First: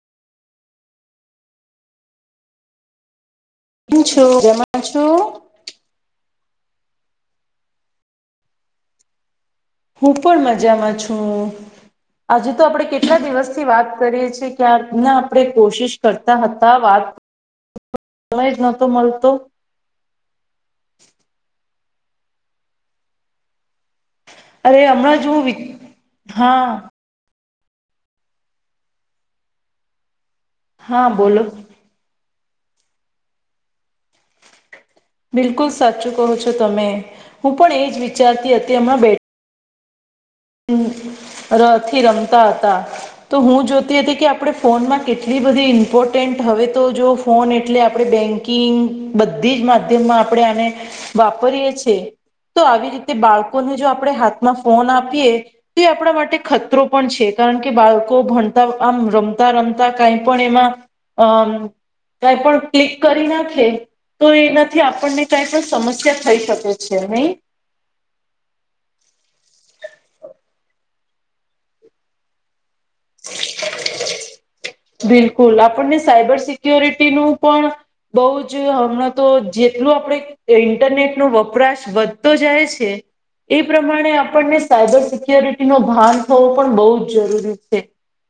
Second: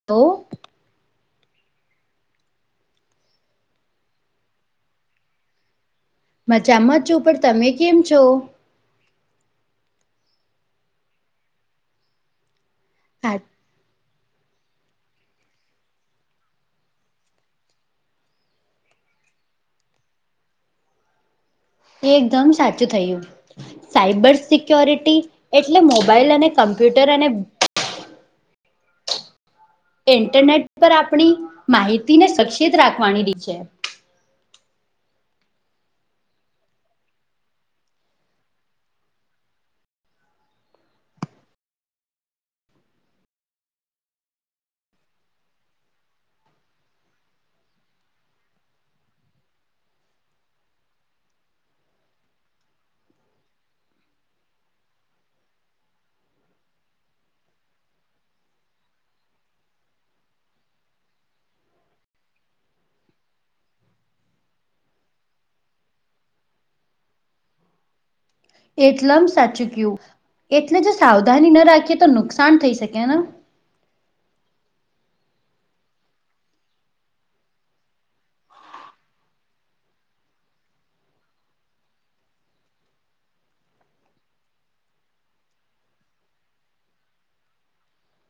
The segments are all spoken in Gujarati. [unintelligible] કેમ છો મજામાં છો મજામાં છું પણ તમે કેમ છો? હું પણ મજામાં છું આજે તો આપણેે કેટલા હા દિવસ થી વાત કરીએ છીએ. ક્યાર ના આપણે કોશિશ કરતા હતા વાત સમય જ નતો મળતો. એ એકદમ સાચું થયું સાયબર અરે સિક્યોરિટી હમણાં જ હું વિ એટલે મોબાઈલ અને હા કમ્પ્યુટર અને ઇન્ટરનેટ પર હા આપણી બોલો માહિતીને સક્ષેિત રાખવાની [unintelligible] છે. બિલકુલ સાચું કહો છો તમે હું પણ એ જ વિચારતી હતી અમણાં બે ર થી રમતા હતા. તો હું જોતી હતી કે આપણે ફોનમાં કેટલી બધી ઇમ્પોર્ટન્ટ હવે તો જો ફોન એટલે આપણે બેંક બધી જ માધ્યમમાં આપણે આને વાપરીએ છીએ તો આવી રીતે બાળકોને જો આપણે હાથમાં ફોન આપીએ તે આપણા માટે ખતરો પણ છે કારણ કે બાળકો ભણતા આમ રમતા રમતા કઈ પણ એમાં અમ કઈ પણ ક્લિક કરી નાખે તો એનાથી આપણને કઈ પણ સમસ્યા થઈ શકે છે નય એટલમ સાચું ગયું એટલે જો સાવધાની ન રાખીએ તો નુકસાન થઈ શકેન. બિલકુલ આપણને સાયબર સિક્યોરિટી નું પણ બઉ જ હમણાં તો જેટલું આપણે ઇન્ટરનેટ નો વપરાશ વધતો જાય છે. એ પ્રમાણે આપણને સાયબર સિક્યોરિટી નું ભાન થવો પણ બહુ જ જરૂરી છે.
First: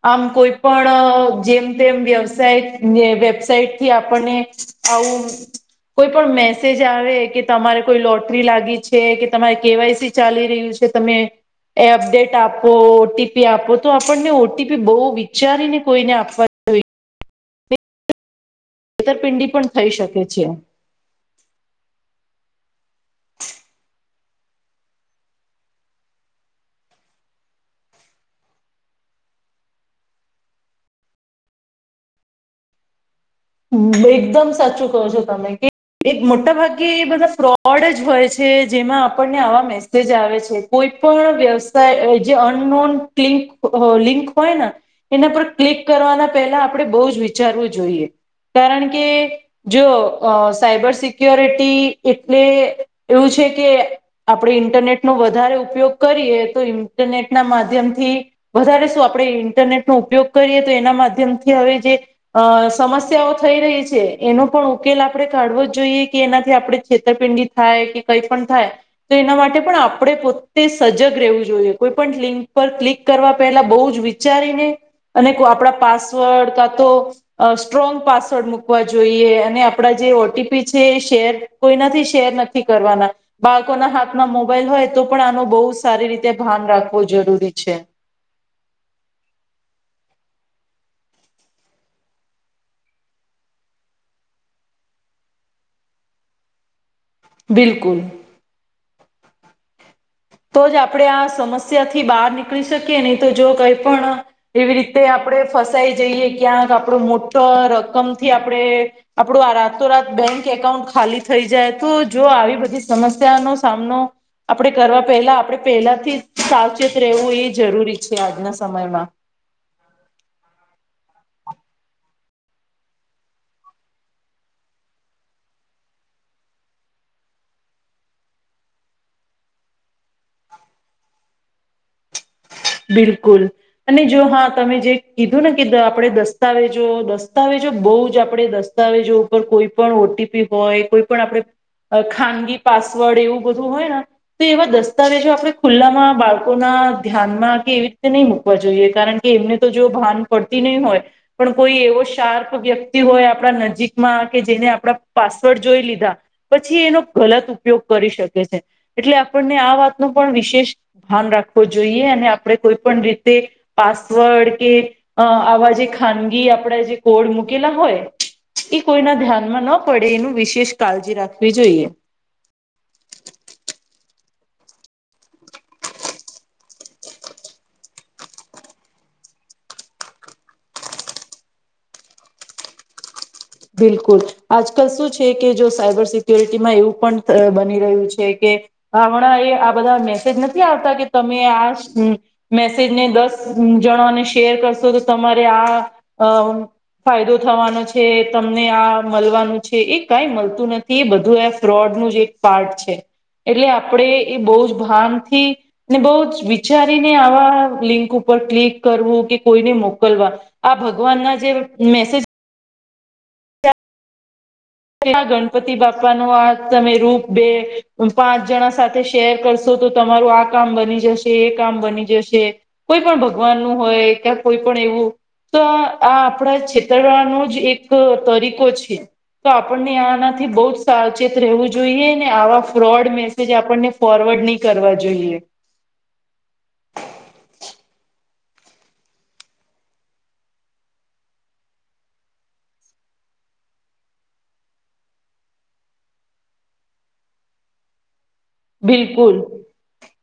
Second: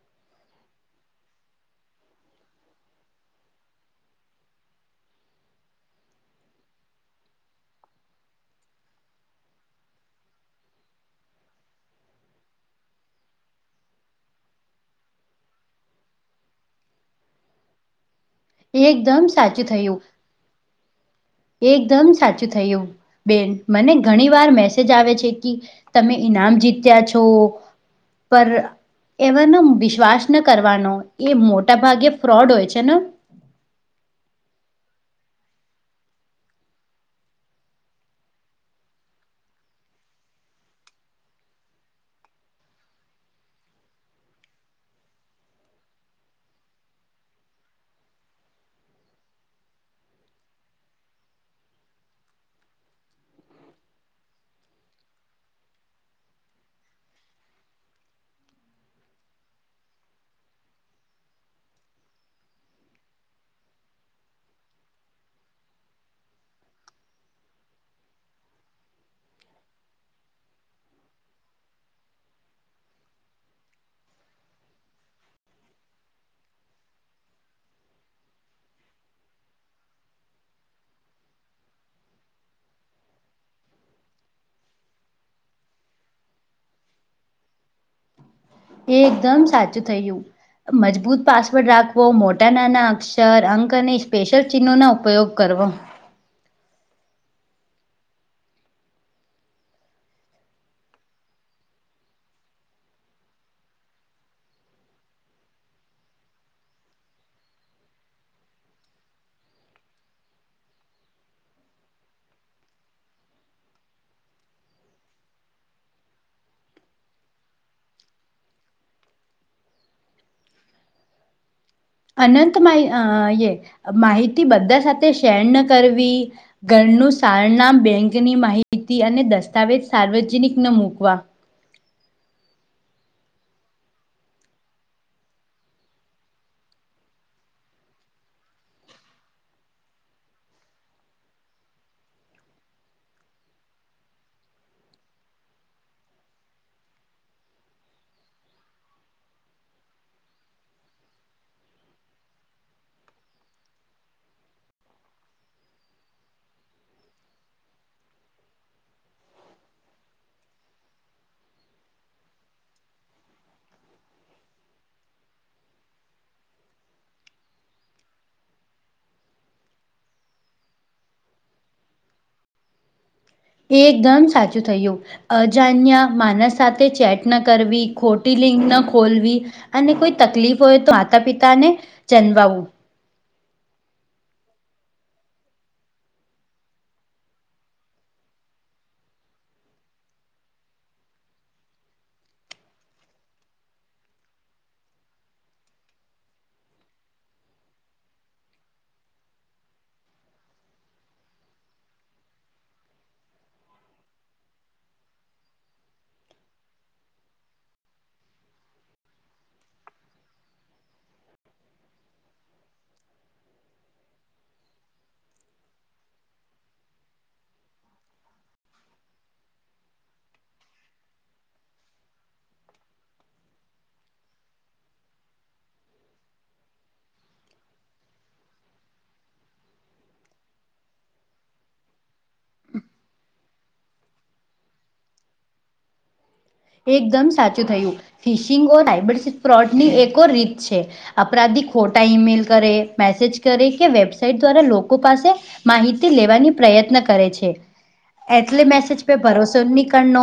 આમ કોઈ પણ જેમ તેમ વેબસાઇટ વેબસાાઈટથી આપણને આવું કોઈ પણ મેસેજ આવે કે તમારે કોઈ લોટરી લાગી છે કે તમારે કેવાયસી ચાલી રહ્યું છે તમે એ અપડેટ આપો ઓટીપી આપો તો આપણને ઓટીપી બહુ વિચારીને કોઈને આપવુ [unintelligible] એકદમ છેતરપિંડી સાચું પણ થઈ થયું શકે છે. એકદમ સાચું થયું. બેન મને ઘણી વાર મેસેજ આવે છે કે તમે ઈનામ જીત્યા છો પર એવાનો વિશ્વાસ ન કરવાનો એ મોટા ભાગે ફ્રોડ હોય છે ને એકદમ સાચું કહો છો તમે કે એક મોટા ભાગે એ બધા ફ્રોડ જ હોય છે જેમાં આપણને આવા મેસેજ આવે છે કોઈ પણ વ્યવસાય જે અનનોન લિંક હોય ને એના પર ક્લિક કરવાના પહેલા આપણે બહુ જ વિચારવું જોઈએ કારણ કે જો સાયબર સિક્યોરિટી એટલે એવું છે કે આપણે ઇન્ટરનેટનો વધારે ઉપયોગ કરીએ તો ઇન્ટરનેટના માધ્યમથી વધારે શું આપણે ઇન્ટરનેટનો ઉપયોગ કરીએ તો એના માધ્યમથી હવે જે અ સમસ્યાઓ થઈ રહી છે એનો પણ ઉકેલ આપણે કાઢવો જ જોઈએ કે એનાથી આપણે છેતરપિંડી થાય કે કઈ પણ થાય તો એના માટે પણ આપણે પોતે સજગ રહેવું જોઈએ કોઈ પણ લિંક પર ક્લિક કરવા પહેલા બહુ જ વિચારીને અને આપણા પાસવર્ડ કા તો સ્ટ્રોંગ પાસ વર્ડ મુકવા જોઈએ અને આપડા જે ઓટીપી છે શેર કોઈનાથી શેર નથી કરવાના બાળકોના હાથમાં મોબાઈલ હોય તો પણ આનું બહુ સારી રીતે ભાન રાખવું જરૂરી છે. એ એકદમ સાચું થયું મજબૂત પાસવર્ડ રાખવો મોટા નાના અક્ષર અંક અને સ્પેશલ ચિહ્નોના ઉપયોગ કરવો. બિલકુલ તો જ આપણેે આ સમસ્યા થી, બહાર નીકળી શકીએ નહી તો જો કંઈપણ એવી રીતે આપણે ફસાઈ જઈએ ક્યાંક આપડો મોટો રકમથી આપણે આપડું આ રાતોરાત બેંક એકાઉન્ટ ખાલી થઈ જાય તો જો, આવી બધી સમસ્યાનો સામનો આપણે કરવા પહેલા આપણે પહેલાથી સાવચેત રહેવું એ જરૂરી છે, આજના સમયમાં અનંત મા એ માહિતી બધા સાથે શેર ન કરવી ઘરનું સારનામ બેંકની માહિતી અને, દસ્તાવેજ સાર્વજનિક ન મૂકવા બિલકુલ અને જો હા તમે જે કીધું ને કે, આપણેે દસ્તાવેજો દસ્તાવેજો બહુ જ આપણે. દસ્તાવેજો ઉપર કોઈ પણ, ઓટીપી હોય કોઈ પણ આપણે ખાનગી પાસવર્ડ એવું બધું હોય ને તો એવા દસ્તાવેજો આપણે, ખુલ્લામાં બાળકોના ધ્યાન એ કે એવી રીતે નહી મુકવા જોઈએ કારણ કે, એમને તો જો ભાન પડતી નહી હોય. પણ કોઈ એવો શાર્પ વ્યક્તિ હોય આપણા નજીકમાં કે, જેને આપણા પાસવર્ડ જોઈ લીધા પછી એનો ગલત ઉપયોગ કરી શકે છે. એટલે આપણને આ વાતનો પણ વિશેષ ભાન રાખવો જોઈએ, અને આપણે કોઈ પણ રીતે પાસવર્ડ કે આવા જે, ખાનગી આપણે જે કોડ મૂકેલા હોય. એ કોઈના ધ્યાનમાં ન પડે એનું વિશેષ કાળજી રાખવી જોઈએ. એ એકદમ સાચું થયું અજાણ્યા માણસ સાથે ચેટ, ન કરવી ખોટી લિંક ન ખોલવી અને કોઈ તકલીફ હોય તો માતા પિતા ને ચન્માવું બિલકુલ આજકાલ શું છે કે જો, સાયબર સિક્યોરિટીમાં એવું પણ બની રહ્યું છે કે હમણાં એ આ બધા મેસેજ નથી આવતા કે તમે આજ મેસેજ ને દસ જણાને શેર કરશો તો તમારે આ ફાયદો થવાનો છે. તમને આ મળવાનું છે, એ કઈ મળતું નથી એ બધું એ ફ્રોડ નું જ એક પાર્ટ છે. એટલે આપડે એ બહુ જ ભાનથી ને બહુ જ વિચારીને આવા લિંક ઉપર ક્લિક કરવું કે કોઈને મોકલવા આ ભગવાન ના જે મેસેજ ગણપતિ બાપા નું, આ તમે રૂપ બે પાંચ જણા સાથે શેર કરશો તો તમારું, આ કામ બની જશે એ કામ બની જશે. કોઈ પણ ભગવાન નું હોય કે્યા કોઈ પણ એવું. તો આ આપણા છેતરવાનો જ એક તરીકો છે. તો આપણને આનાથી, બૌ જ સાવચેત રહેવું જોઈએ ને આવા ફ્રોડ મે કે જે આપણને ફોરવર્ડ નહી કરવા જોઈએ. એકદમ સાચું થયું ફિશિંગ ઓ રાયબ સ્પ્રોટની એક રીત છે. અપરાધી ખોટા ઈમેલ કરે મેસેજ કરે કે વેબસાાઈટ દ્વારા લોકો પાસે માહિતી લેવાની પ્રયત્ન કરે છે. એટલે મેસેજ પે બિલકુલ ભરોસો નીકળનો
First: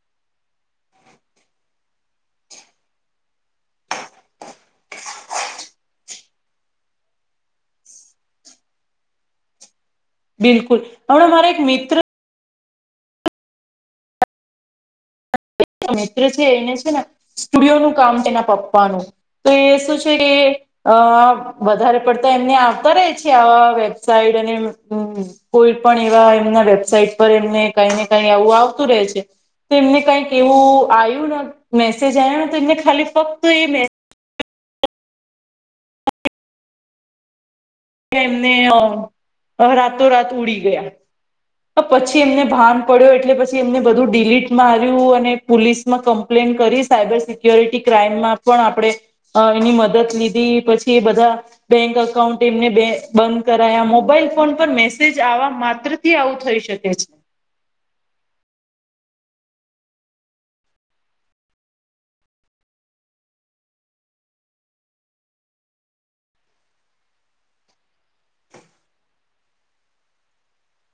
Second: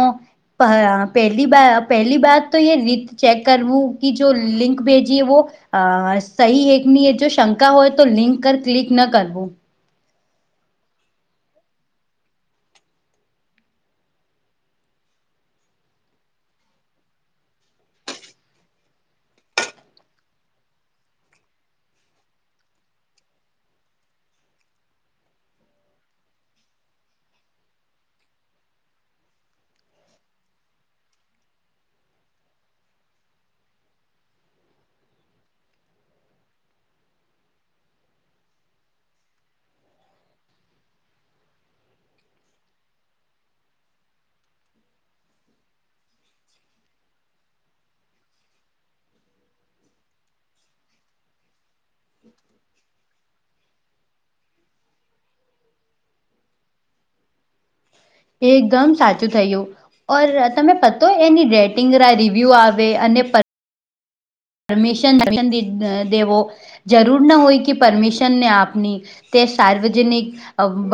પહેલી બા પહેલી બત તો એ રીત ચેક કરવું કે જો લિંક ભેજીએ વ અ સહી એકની એ જો શંકા હોય તો લિંક કર ક્લિક ન કરવું. બિલકુલ હમણાં મારે એક મિત્ર મિત્ર છે એને છે ને સ્ટુડિયો નું કામ તેના પપ્પાનું એ શું છે. અ વધારે પડતા એમને આવતા રે છે. આવા વેબસાઇટ અને હ કોઈ પણ એવા એમના વેબસાાઈટ પર એમને કઈ ને કઈ આવું આવતું રહેે છે. તો એમને કઈક એવું આવ્યુંને મેસેજ આવને તો એને ખાલી ફક્ત એ મે કે એમને રાતોરાત ઉડી ગયા. પછી એમને ભાન પડ્યો એટલે પછી એમને બધું ડીલીટ માર્યું અને પોલીસ માં કમ્પ્લેન કરી સાયબર સિક્યોરિટી ક્રાઈમમાં પણ આપણે અ એની મદદ લીધી પછી એ બધા બેંક અકાઉન્ટ તેમને બે બંધ કરાયા મોબાઈલ ફોન પર મેસેજ આવા માત્રથી આવું થઈ શકે એગમ સાચું થયું ઓર તમે પતો એની ડેટિંગ રિવ્યુ આવે અને પ પરમિશનન [unintelligible] દેવો જરૂર ના હોય કે પરમિશનને આપની તે સાર્વજનિક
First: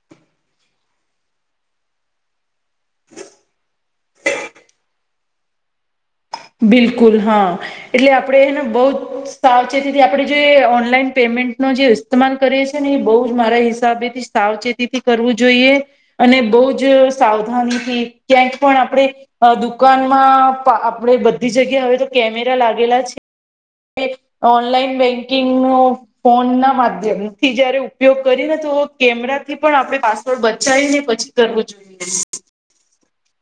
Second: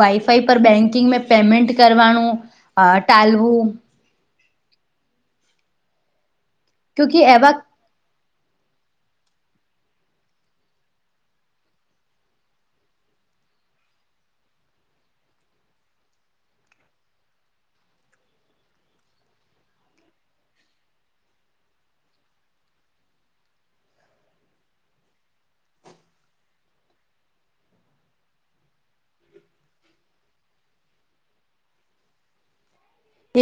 વાઈફાઈ પર બેન્કિંગ પેમેન્ટ કરવાનું અ ટાલવું બિલકુલ ક્યુંકી એવા હ. એટલે આપણેને બો જ સાવચેતીથી આપણે જો ઓનલાઈન પેમેન્ટનો જે સ્માટમાલ કરીએ છે ને એ બો જ મારા હિસાબેથી સાવચેતી થી કરવું જોઈએ અને બો જ સાવધાનીથી ક્યાંક પણ આપણે અ દુકાનમાં આપણે બધી જગ્યા હવે તો કેમેરા લાગેલા છે. ઓનલાઈન બેંકિંગનું ફોનના માધ્યમ થી જયારે ઉપયોગ કરીને તો કેમેરા થી પણ આપડે પાસ તો બચાવી ને પછી કરવું જોઈએ.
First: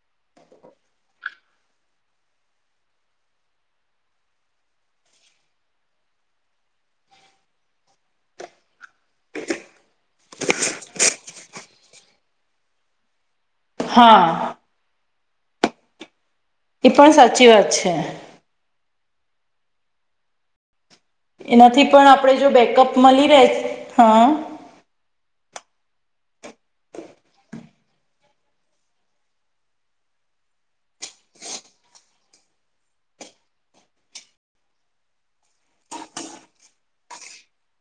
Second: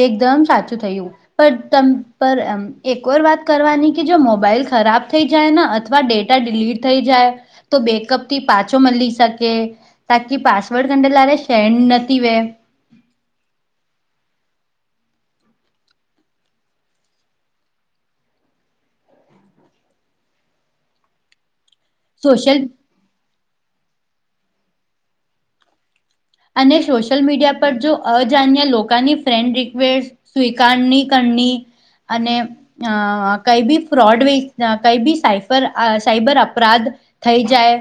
એકદમ સાચું થયું પ તમ પર એમ એકવાર વાત કરવાની કે જો મોબાઈલ ખરાબ થઈ જાય ન અથવા ડે ટા લીટ થઈ જાય તો બેકઅપ તી પાછો મલી શકે તાકી પાસવર્ડ [unintelligible] સેન્ડ નતી વે હા. એ પણ સાચી વાત છે. એનાથી પણ આપણે જો સોશિયલ બેકઅપ મલી રેય હ અને સોશિયલ મીડિયા પર જો અજાન્ય લોકાની ફ્રેન્ડ રિકવેસ્ટ સ્વીકારની કરની અને અ કઈ ભી ફ્રોડ વે કઈ ભી સાઇફર સાઈબર અપરાધ થઈ જાય.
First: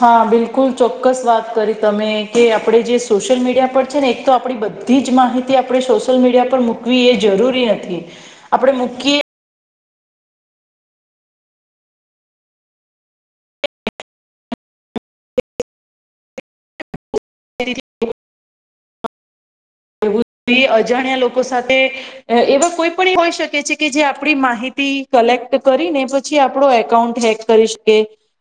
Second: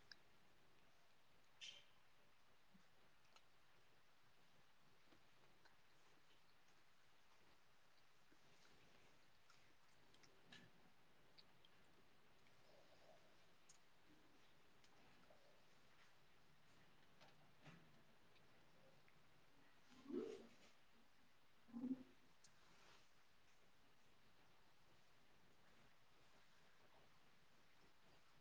હા બિલકુલ ચોક્કસ વાત કરી તમે કે આપણે જે સોશિયલ મીડિયા પર છે, ને એક તો આપણી બ ધી જ માહિતી આપણે સોશિયલ મીડિયા પર મૂકવી એ જરૂરી નથી આપડે મૂકીએ [inaudible] એવું એ અજાણ્યા લોકો સાથે એવા કોઈ પણ હોઈ શકે છે, કે જે આપણી માહિતી કલેક્ટ કરી ને પછી આપડો એકાઉન્ટ હેક કરી શકે.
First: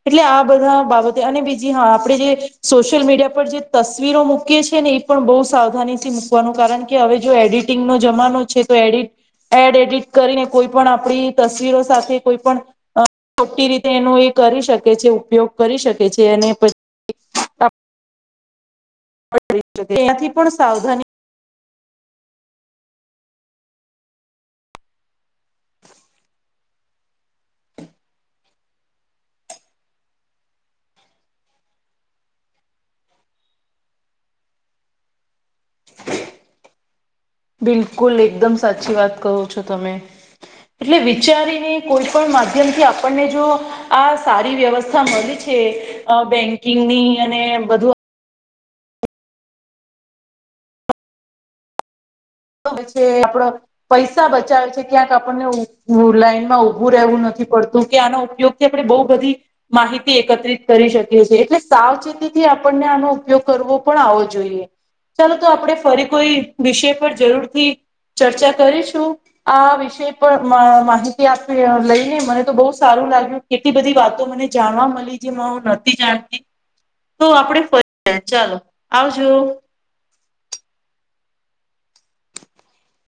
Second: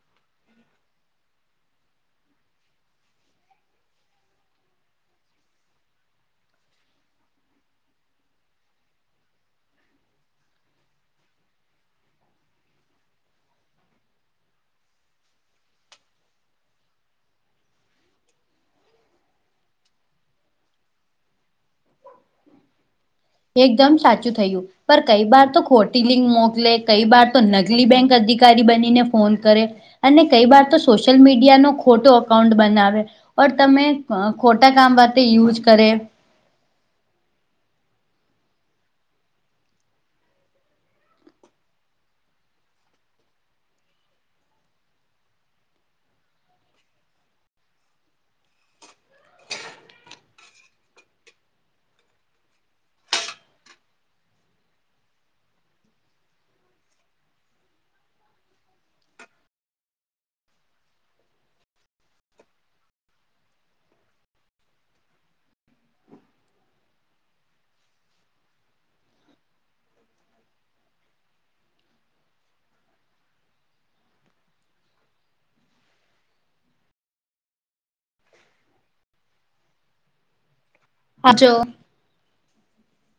એટલે આ બધા બાબતે અને બીજી હા આપણે જે સોશિયલ મીડિયા પર જે તસવીરો મૂકીએ છે, ને પણ બો સાવધાનીથી મૂકવાનું કારણ કે હવે જો એડિટિંગ નો જમાનો છે, તો એડિ એડ એડિટ કરીને કોઈ પણ આપડી તસ્વીરો સાથે કોઈ પણ અ ખોટી રીતે એનો એ કરી શકે છે, ઉપયોગ કરી શકે છે, અને પ [unintelligible] ત્યાંથી પણ સાવધાની એકદમ સાચું થયું પર કઈ બાર તો ખોટી લિંક મોકલે કઈ બાર તો નકલી બેંક અધિકારી બનીને ફોન કરે અને કઈ બાર તો સોશિયલ મીડિયાનો ખોટો એકાઉન્ટ બનાવે ઓર તમે અ ખોટા કામ માટે યુઝ કરે બિલકુલ એકદમ સાચી વાત કહો છો તમે એટલે વિચારીને કોઈ પણ માધ્યમથી આપણને જો આ સારી વ્યવસ્થા મલી છે, અ બેંકિંગની અને બધું તો પછી આપડો પૈસા બચાવે છે, ક્યાંક આપણને ઉ ભું લાઈનમાં ઉભું રહેવું નથી પડતું કે આનો ઉપયોગ તે આપણે બો બધી માહિતી એકત્રિત કરી શકીએ છીએ એટલે સાવચેતીથી આપણને આનો ઉપયોગ કરવો પણ આવો જોઈએ. ચાલો તો આપણે ફરી કોઈ વિષય પર જરૂરથી ચર્ચા કરીશું આ વિષય પર મ માહિતી આપી લઈને મને તો બો સારું લાગ્યું કેટલી બધી વાતો મને જાણવા મલી જે હું નતી જાણતી તો આપડે ફરી [unintelligible] ચાલો આવજો. આવજો